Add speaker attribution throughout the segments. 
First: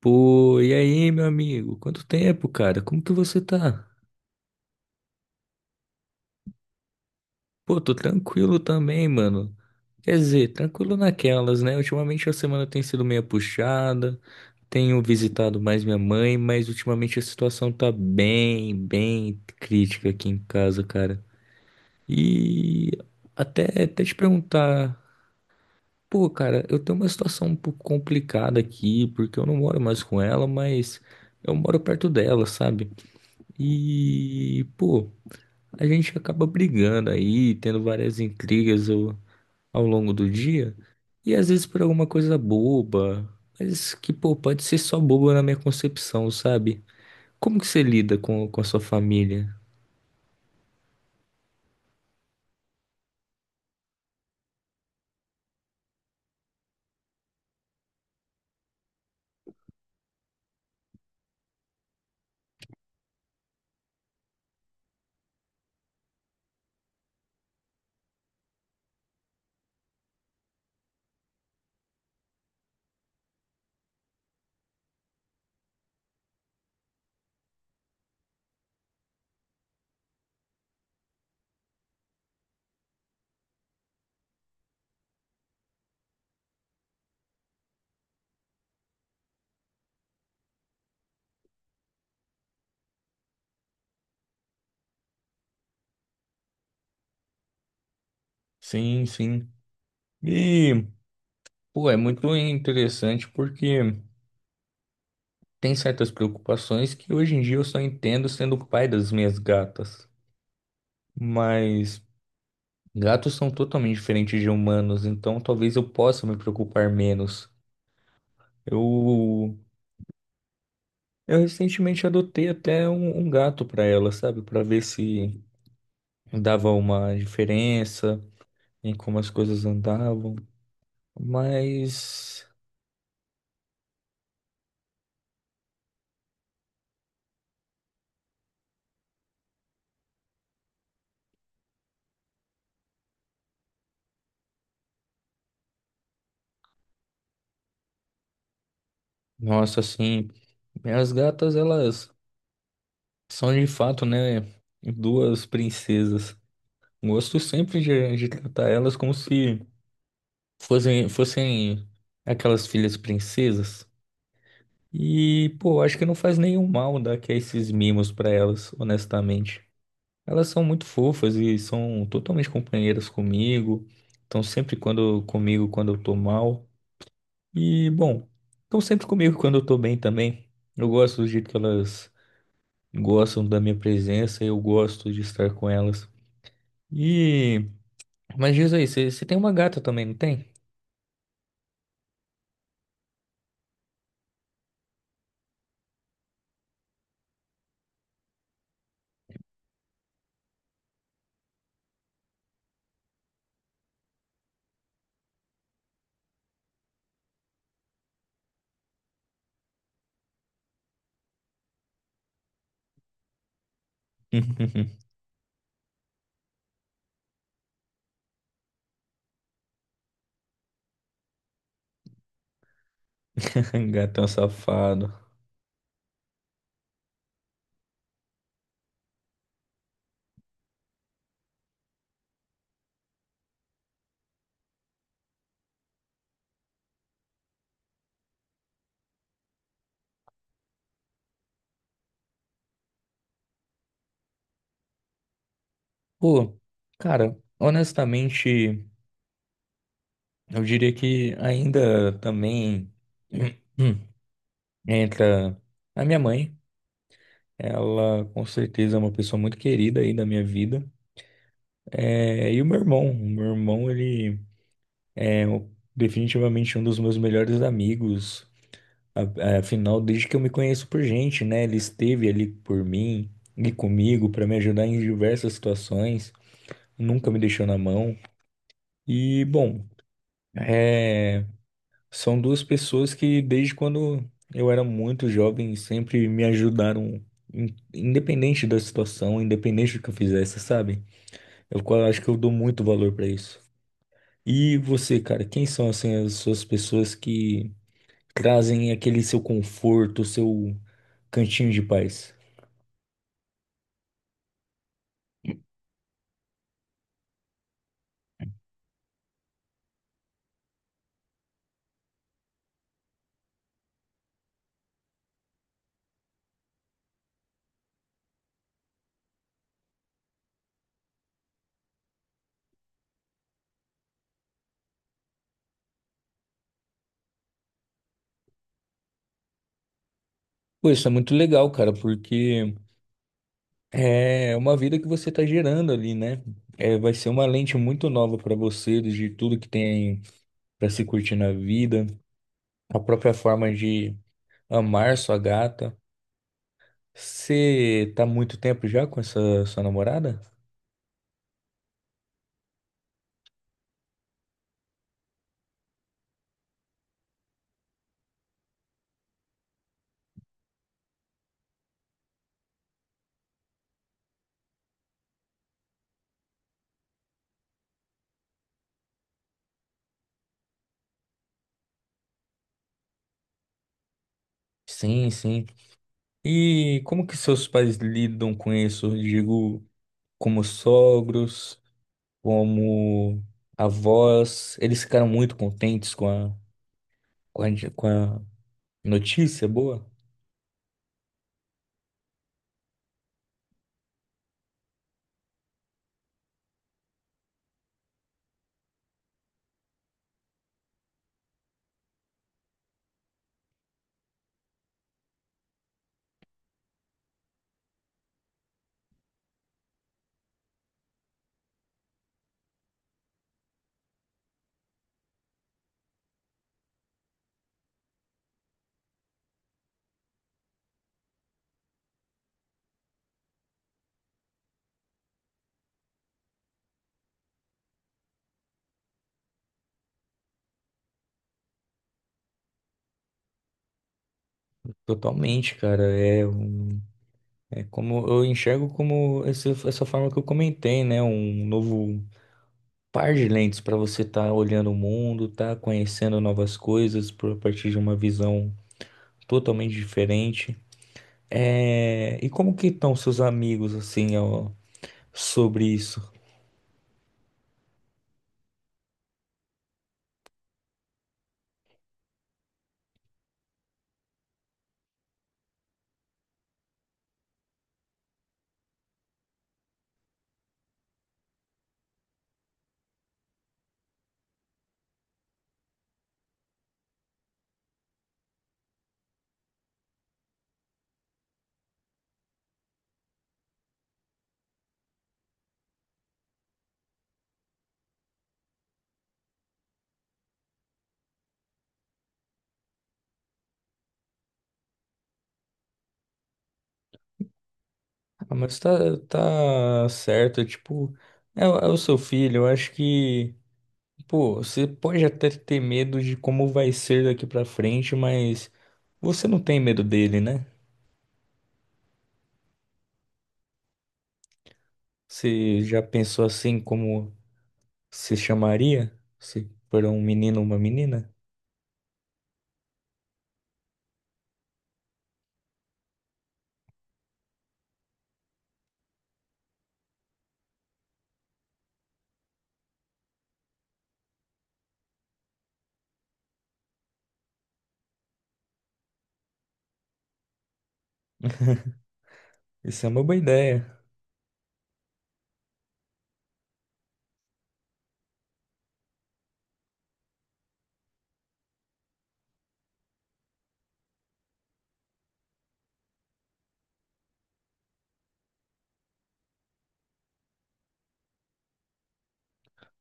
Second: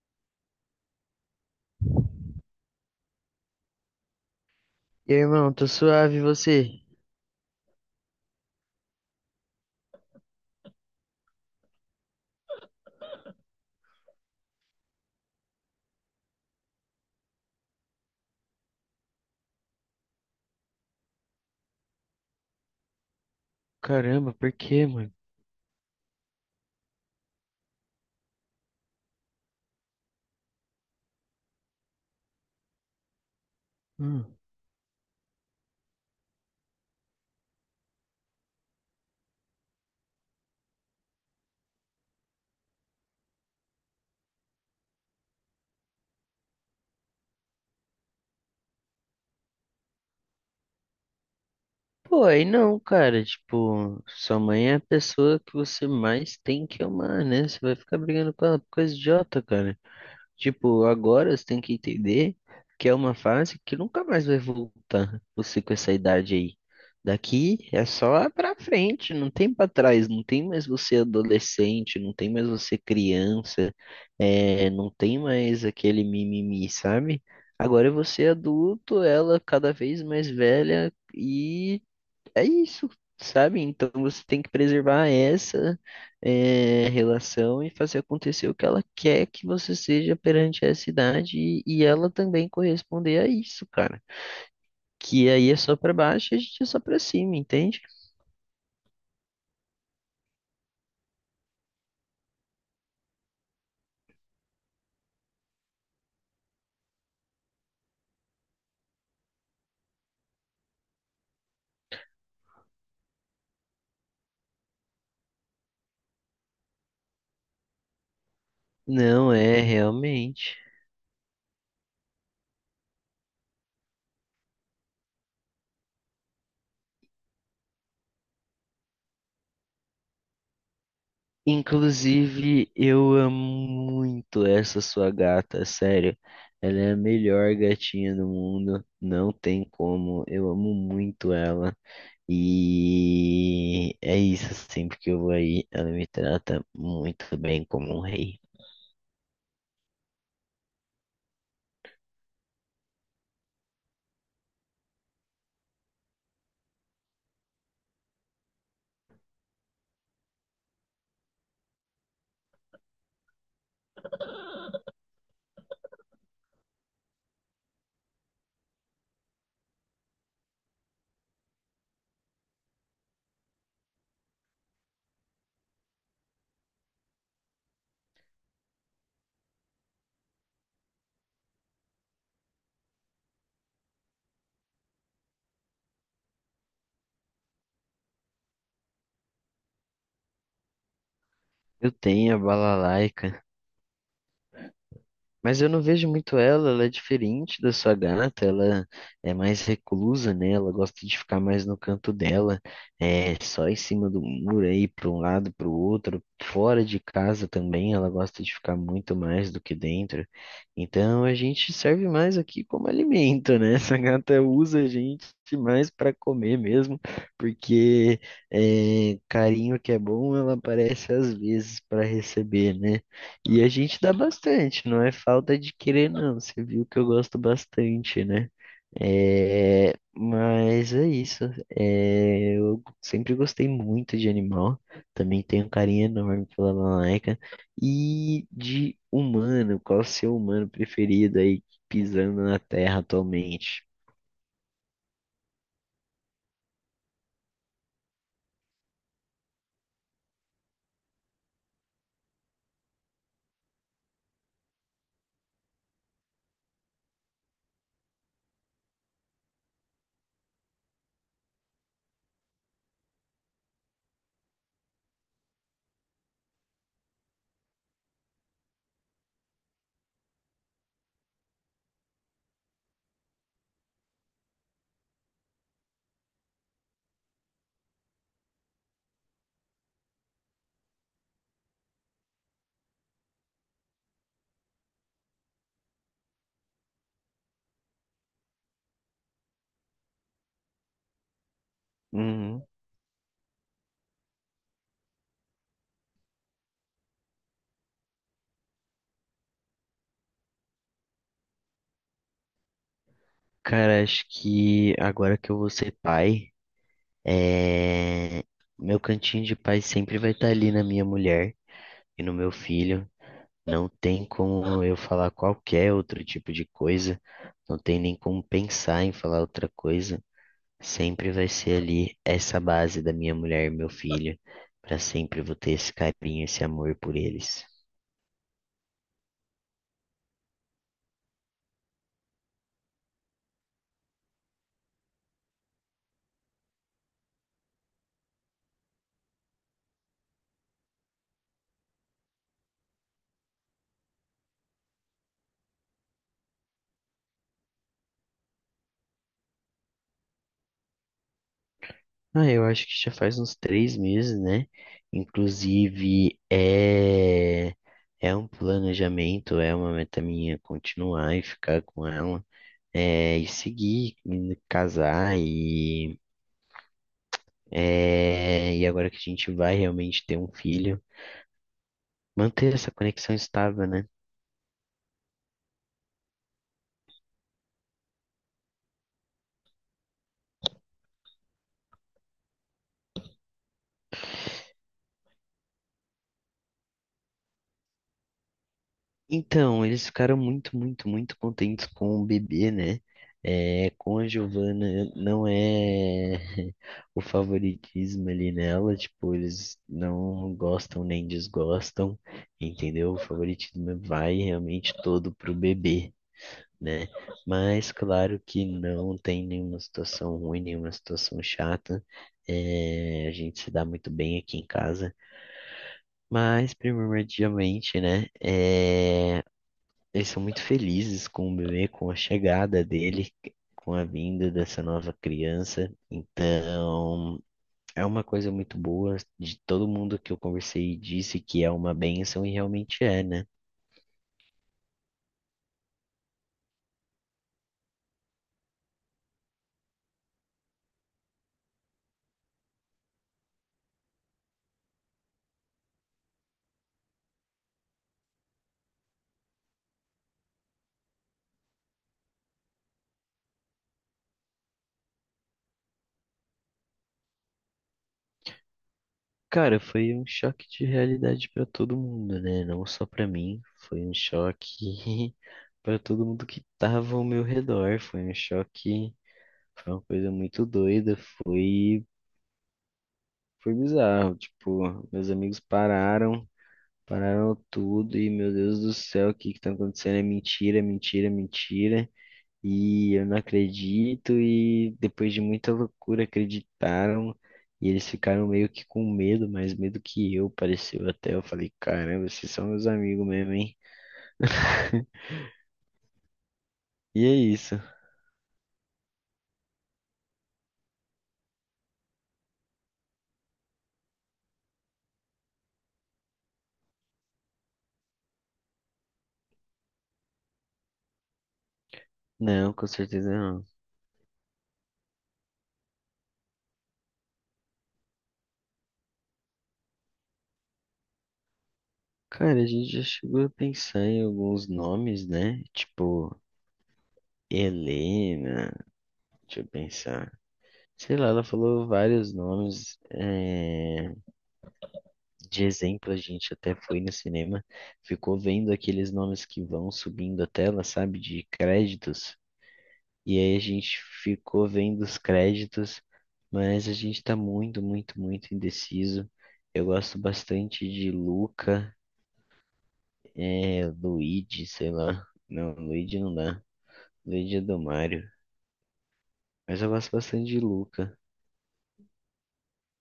Speaker 1: Pô, e aí, meu amigo? Quanto tempo, cara? Como que você tá?
Speaker 2: E aí, irmão, tô suave, e você?
Speaker 1: Pô, tô tranquilo também, mano. Quer dizer, tranquilo naquelas, né? Ultimamente a semana tem sido meio puxada, tenho visitado mais minha mãe, mas ultimamente a situação tá bem, bem crítica aqui em casa, cara. E até te
Speaker 2: Caramba, por quê,
Speaker 1: perguntar,
Speaker 2: mano?
Speaker 1: pô, cara, eu tenho uma situação um pouco complicada aqui, porque eu não moro mais com ela, mas eu moro perto dela, sabe?
Speaker 2: Hum.
Speaker 1: E, pô, a gente acaba brigando aí, tendo várias intrigas ao longo do dia, e às vezes por alguma coisa boba, mas que, pô, pode ser só boba na minha concepção, sabe? Como que você lida com a sua família?
Speaker 2: Pô, aí não, cara, tipo, sua mãe é a pessoa que você mais tem que amar, né? Você vai ficar brigando com ela por coisa idiota, cara. Tipo, agora você tem que entender que é uma fase que nunca mais vai voltar, você com essa idade aí. Daqui é só pra frente, não tem pra trás, não tem mais você adolescente, não tem mais você criança. É, não tem mais aquele mimimi, sabe? Agora é você adulto, ela cada vez mais velha e é isso, sabe? Então você tem que preservar essa, relação e fazer acontecer o que ela quer que você seja perante essa idade e ela também corresponder a isso, cara. Que aí é só pra baixo e a gente é só pra cima, entende?
Speaker 1: Sim, sim. E, pô, é muito interessante porque tem certas preocupações que hoje em dia eu só entendo sendo o pai das minhas gatas. Mas gatos são totalmente diferentes de humanos, então talvez eu possa me preocupar menos.
Speaker 2: Não,
Speaker 1: Eu
Speaker 2: é realmente.
Speaker 1: Eu recentemente adotei até um gato para ela, sabe? Para ver se dava uma diferença em como as coisas andavam. Mas,
Speaker 2: Inclusive, eu amo muito essa sua gata, sério. Ela é a melhor gatinha do mundo, não tem como. Eu amo muito ela. E é isso, sempre que eu vou aí, ela me trata muito bem como um rei.
Speaker 1: nossa, assim, as gatas, elas são de fato, né? Duas princesas. Gosto sempre de tratar elas como se fossem aquelas filhas princesas. E, pô, acho que não faz nenhum mal dar que esses mimos para elas, honestamente. Elas são muito fofas e são totalmente companheiras comigo. Estão sempre quando comigo quando eu tô mal. E, bom, estão sempre comigo quando eu tô bem também. Eu gosto do jeito que elas gostam da minha presença, eu gosto de estar com elas. E, mas diz aí, você tem uma gata também, não tem?
Speaker 2: Eu tenho a Balalaica, mas eu não vejo muito ela, ela é diferente da sua gata, ela é mais reclusa, né? Ela gosta de ficar mais no canto dela, é só em cima do muro aí, para um lado, para o outro, fora de casa também, ela gosta de ficar muito mais do que dentro. Então a gente serve mais aqui como alimento, né? Essa gata usa a gente mais para comer mesmo, porque carinho que é bom, ela aparece às vezes para receber, né? E a gente dá
Speaker 1: Gatão
Speaker 2: bastante, não
Speaker 1: safado.
Speaker 2: é falta de querer, não. Você viu que eu gosto bastante, né? É, mas é isso. É, eu sempre gostei muito de animal. Também tenho um carinho enorme pela Malaika. E de humano, qual o seu humano preferido aí pisando na Terra atualmente?
Speaker 1: Pô, cara, honestamente, eu diria que ainda também entra a minha mãe. Ela, com certeza, é uma pessoa muito querida aí da minha vida. É, e o meu irmão, ele é o- definitivamente um dos meus melhores amigos. É, afinal, desde que eu me conheço por gente, né? Ele esteve ali por mim e comigo para me ajudar em diversas situações. Nunca me deixou na mão. E, bom, é, são duas pessoas que, desde quando eu era muito jovem, sempre me ajudaram, independente da situação, independente do que eu fizesse, sabe? Acho que eu dou
Speaker 2: Uhum.
Speaker 1: muito valor pra isso. E você, cara, quem são assim as suas pessoas que trazem aquele seu conforto, seu cantinho de paz?
Speaker 2: Cara, acho que agora que eu vou ser pai, é, meu cantinho de pai sempre vai estar ali na minha mulher. E no meu filho, não tem como eu falar qualquer outro tipo de coisa, não tem nem como pensar em falar outra coisa. Sempre vai ser ali essa base da minha mulher e meu filho. Pra sempre vou ter esse carinho, esse amor por eles.
Speaker 1: Pô, isso é muito legal, cara, porque é uma vida que você tá gerando ali, né? É, vai ser uma lente muito nova pra você, de tudo que tem pra se curtir na vida, a própria forma de amar sua gata. Você tá há muito tempo já com essa sua namorada?
Speaker 2: Ah, eu acho que já faz uns três meses, né? Inclusive, é um planejamento, é uma meta minha continuar e ficar com ela, e seguir, e casar e é, e agora que a gente vai realmente ter um filho, manter essa conexão estável, né?
Speaker 1: Sim, sim. E como que seus pais lidam com isso? Digo, como sogros, como avós, eles ficaram muito contentes com a notícia
Speaker 2: Então,
Speaker 1: boa?
Speaker 2: eles ficaram muito contentes com o bebê, né? É, com a Giovana não é o favoritismo ali nela, tipo, eles não gostam nem desgostam, entendeu? O favoritismo vai realmente todo pro bebê, né? Mas claro que não tem nenhuma situação ruim, nenhuma situação chata. É, a gente se dá muito bem aqui em casa. Mas, primordialmente, né? Eles são muito felizes com o bebê, com a chegada dele, com a vinda dessa nova criança. Então, é uma coisa muito boa. De todo mundo que eu conversei disse que é uma bênção e realmente é, né?
Speaker 1: Totalmente, cara. É como eu enxergo como essa forma que eu comentei, né? Um novo par de lentes para você estar olhando o mundo, tá conhecendo novas coisas por, a partir de uma visão totalmente diferente. É, e como que estão seus amigos assim, ó? Sobre isso.
Speaker 2: Cara, foi um choque de realidade pra todo mundo, né? Não só pra mim, foi um choque pra todo mundo que tava ao meu redor, foi um choque, foi uma coisa muito doida, foi bizarro, tipo, meus amigos pararam, pararam tudo e meu Deus do céu, o que que tá acontecendo? É mentira, é mentira, é mentira e eu não acredito, e depois de muita loucura acreditaram, e eles ficaram meio que com medo, mais medo que eu, pareceu até. Eu falei, caramba, vocês são meus amigos mesmo, hein? E é isso.
Speaker 1: Ah, mas tá, tá certo, tipo, é, o é o seu filho, eu acho que, pô, você pode até ter medo de como vai ser daqui pra frente, mas você não tem medo dele, né?
Speaker 2: Não, com certeza não.
Speaker 1: Você já pensou assim como se chamaria? Se for um menino ou uma menina?
Speaker 2: Cara, a gente já chegou a pensar em alguns nomes, né? Tipo, Helena, deixa eu pensar. Sei lá, ela falou vários nomes. De exemplo, a gente até foi no cinema, ficou vendo aqueles nomes que vão subindo a tela, sabe, de créditos,
Speaker 1: Isso é uma boa
Speaker 2: e aí a
Speaker 1: ideia.
Speaker 2: gente ficou vendo os créditos, mas a gente tá muito indeciso. Eu gosto bastante de Luca, Luigi, sei lá. Não, Luigi não dá. Luigi é do Mario. Mas eu gosto bastante de Luca.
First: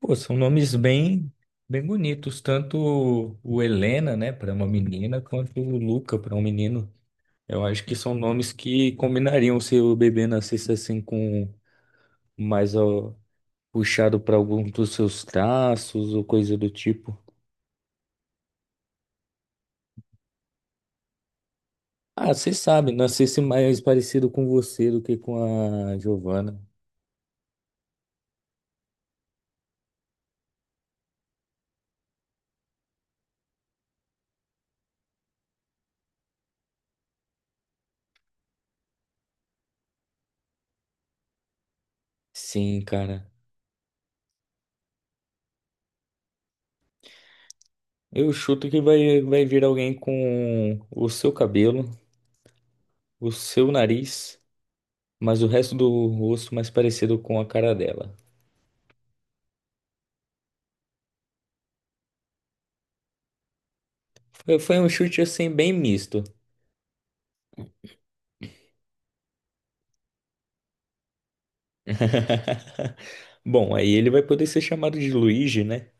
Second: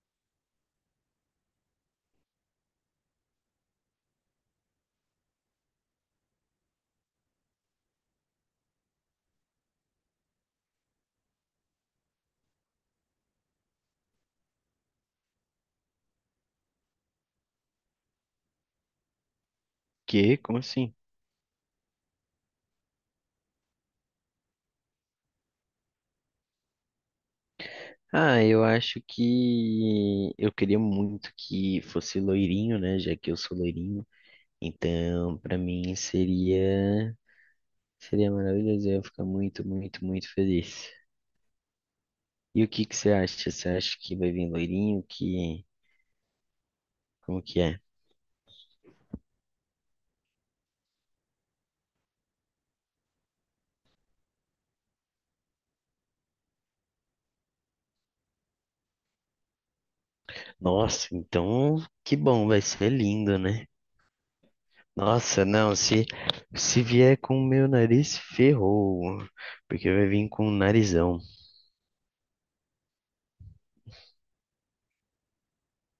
Speaker 1: Pô, são nomes bem, bem bonitos, tanto o Helena, né, para uma menina, quanto o Luca para um menino. Eu acho que são nomes que combinariam se o bebê nascesse assim com mais ó, puxado para algum dos seus traços ou coisa do tipo.
Speaker 2: Que? Como assim?
Speaker 1: Ah, você sabe, nascesse mais parecido com você do que com a Giovana.
Speaker 2: Ah, eu acho que eu queria muito que fosse loirinho, né? Já que eu sou loirinho. Então, para mim seria maravilhoso, eu ia ficar muito feliz. E o
Speaker 1: Sim,
Speaker 2: que que você
Speaker 1: cara.
Speaker 2: acha? Você acha que vai vir loirinho? Que como que é?
Speaker 1: Eu chuto que vai vir alguém com o seu cabelo, o seu nariz, mas o resto do rosto mais parecido com a cara dela.
Speaker 2: Nossa, então que bom, vai ser lindo, né?
Speaker 1: Foi um chute
Speaker 2: Nossa,
Speaker 1: assim bem
Speaker 2: não, se
Speaker 1: misto.
Speaker 2: se vier com o meu nariz ferrou, porque vai vir com o narizão.
Speaker 1: Bom, aí ele vai poder ser chamado de Luigi, né?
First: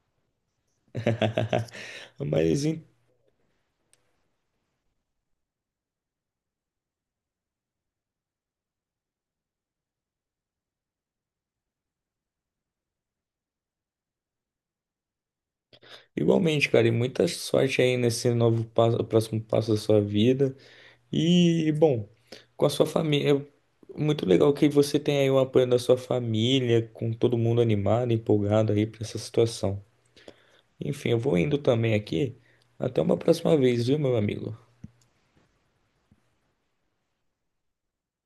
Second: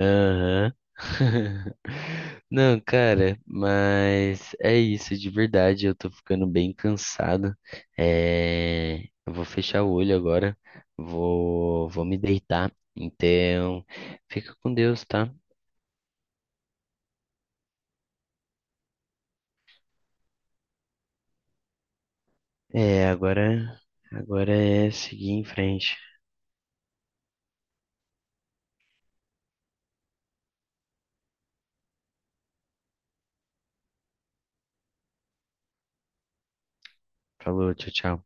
Speaker 2: Aham.
Speaker 1: Mas
Speaker 2: Não,
Speaker 1: em-
Speaker 2: cara, mas é isso, de verdade. Eu tô ficando bem cansado. É, eu vou fechar o olho agora. Vou me deitar. Então, fica com Deus, tá?
Speaker 1: Igualmente, cara, e muita sorte aí nesse novo passo, próximo passo da sua vida. E, bom, com a sua
Speaker 2: É,
Speaker 1: família,
Speaker 2: agora,
Speaker 1: é muito legal
Speaker 2: agora
Speaker 1: que
Speaker 2: é
Speaker 1: você tem aí
Speaker 2: seguir
Speaker 1: o
Speaker 2: em
Speaker 1: apoio da sua
Speaker 2: frente.
Speaker 1: família, com todo mundo animado, empolgado aí pra essa situação. Enfim, eu vou indo também aqui. Até uma próxima vez, viu, meu amigo?
Speaker 2: Falou, tchau, tchau.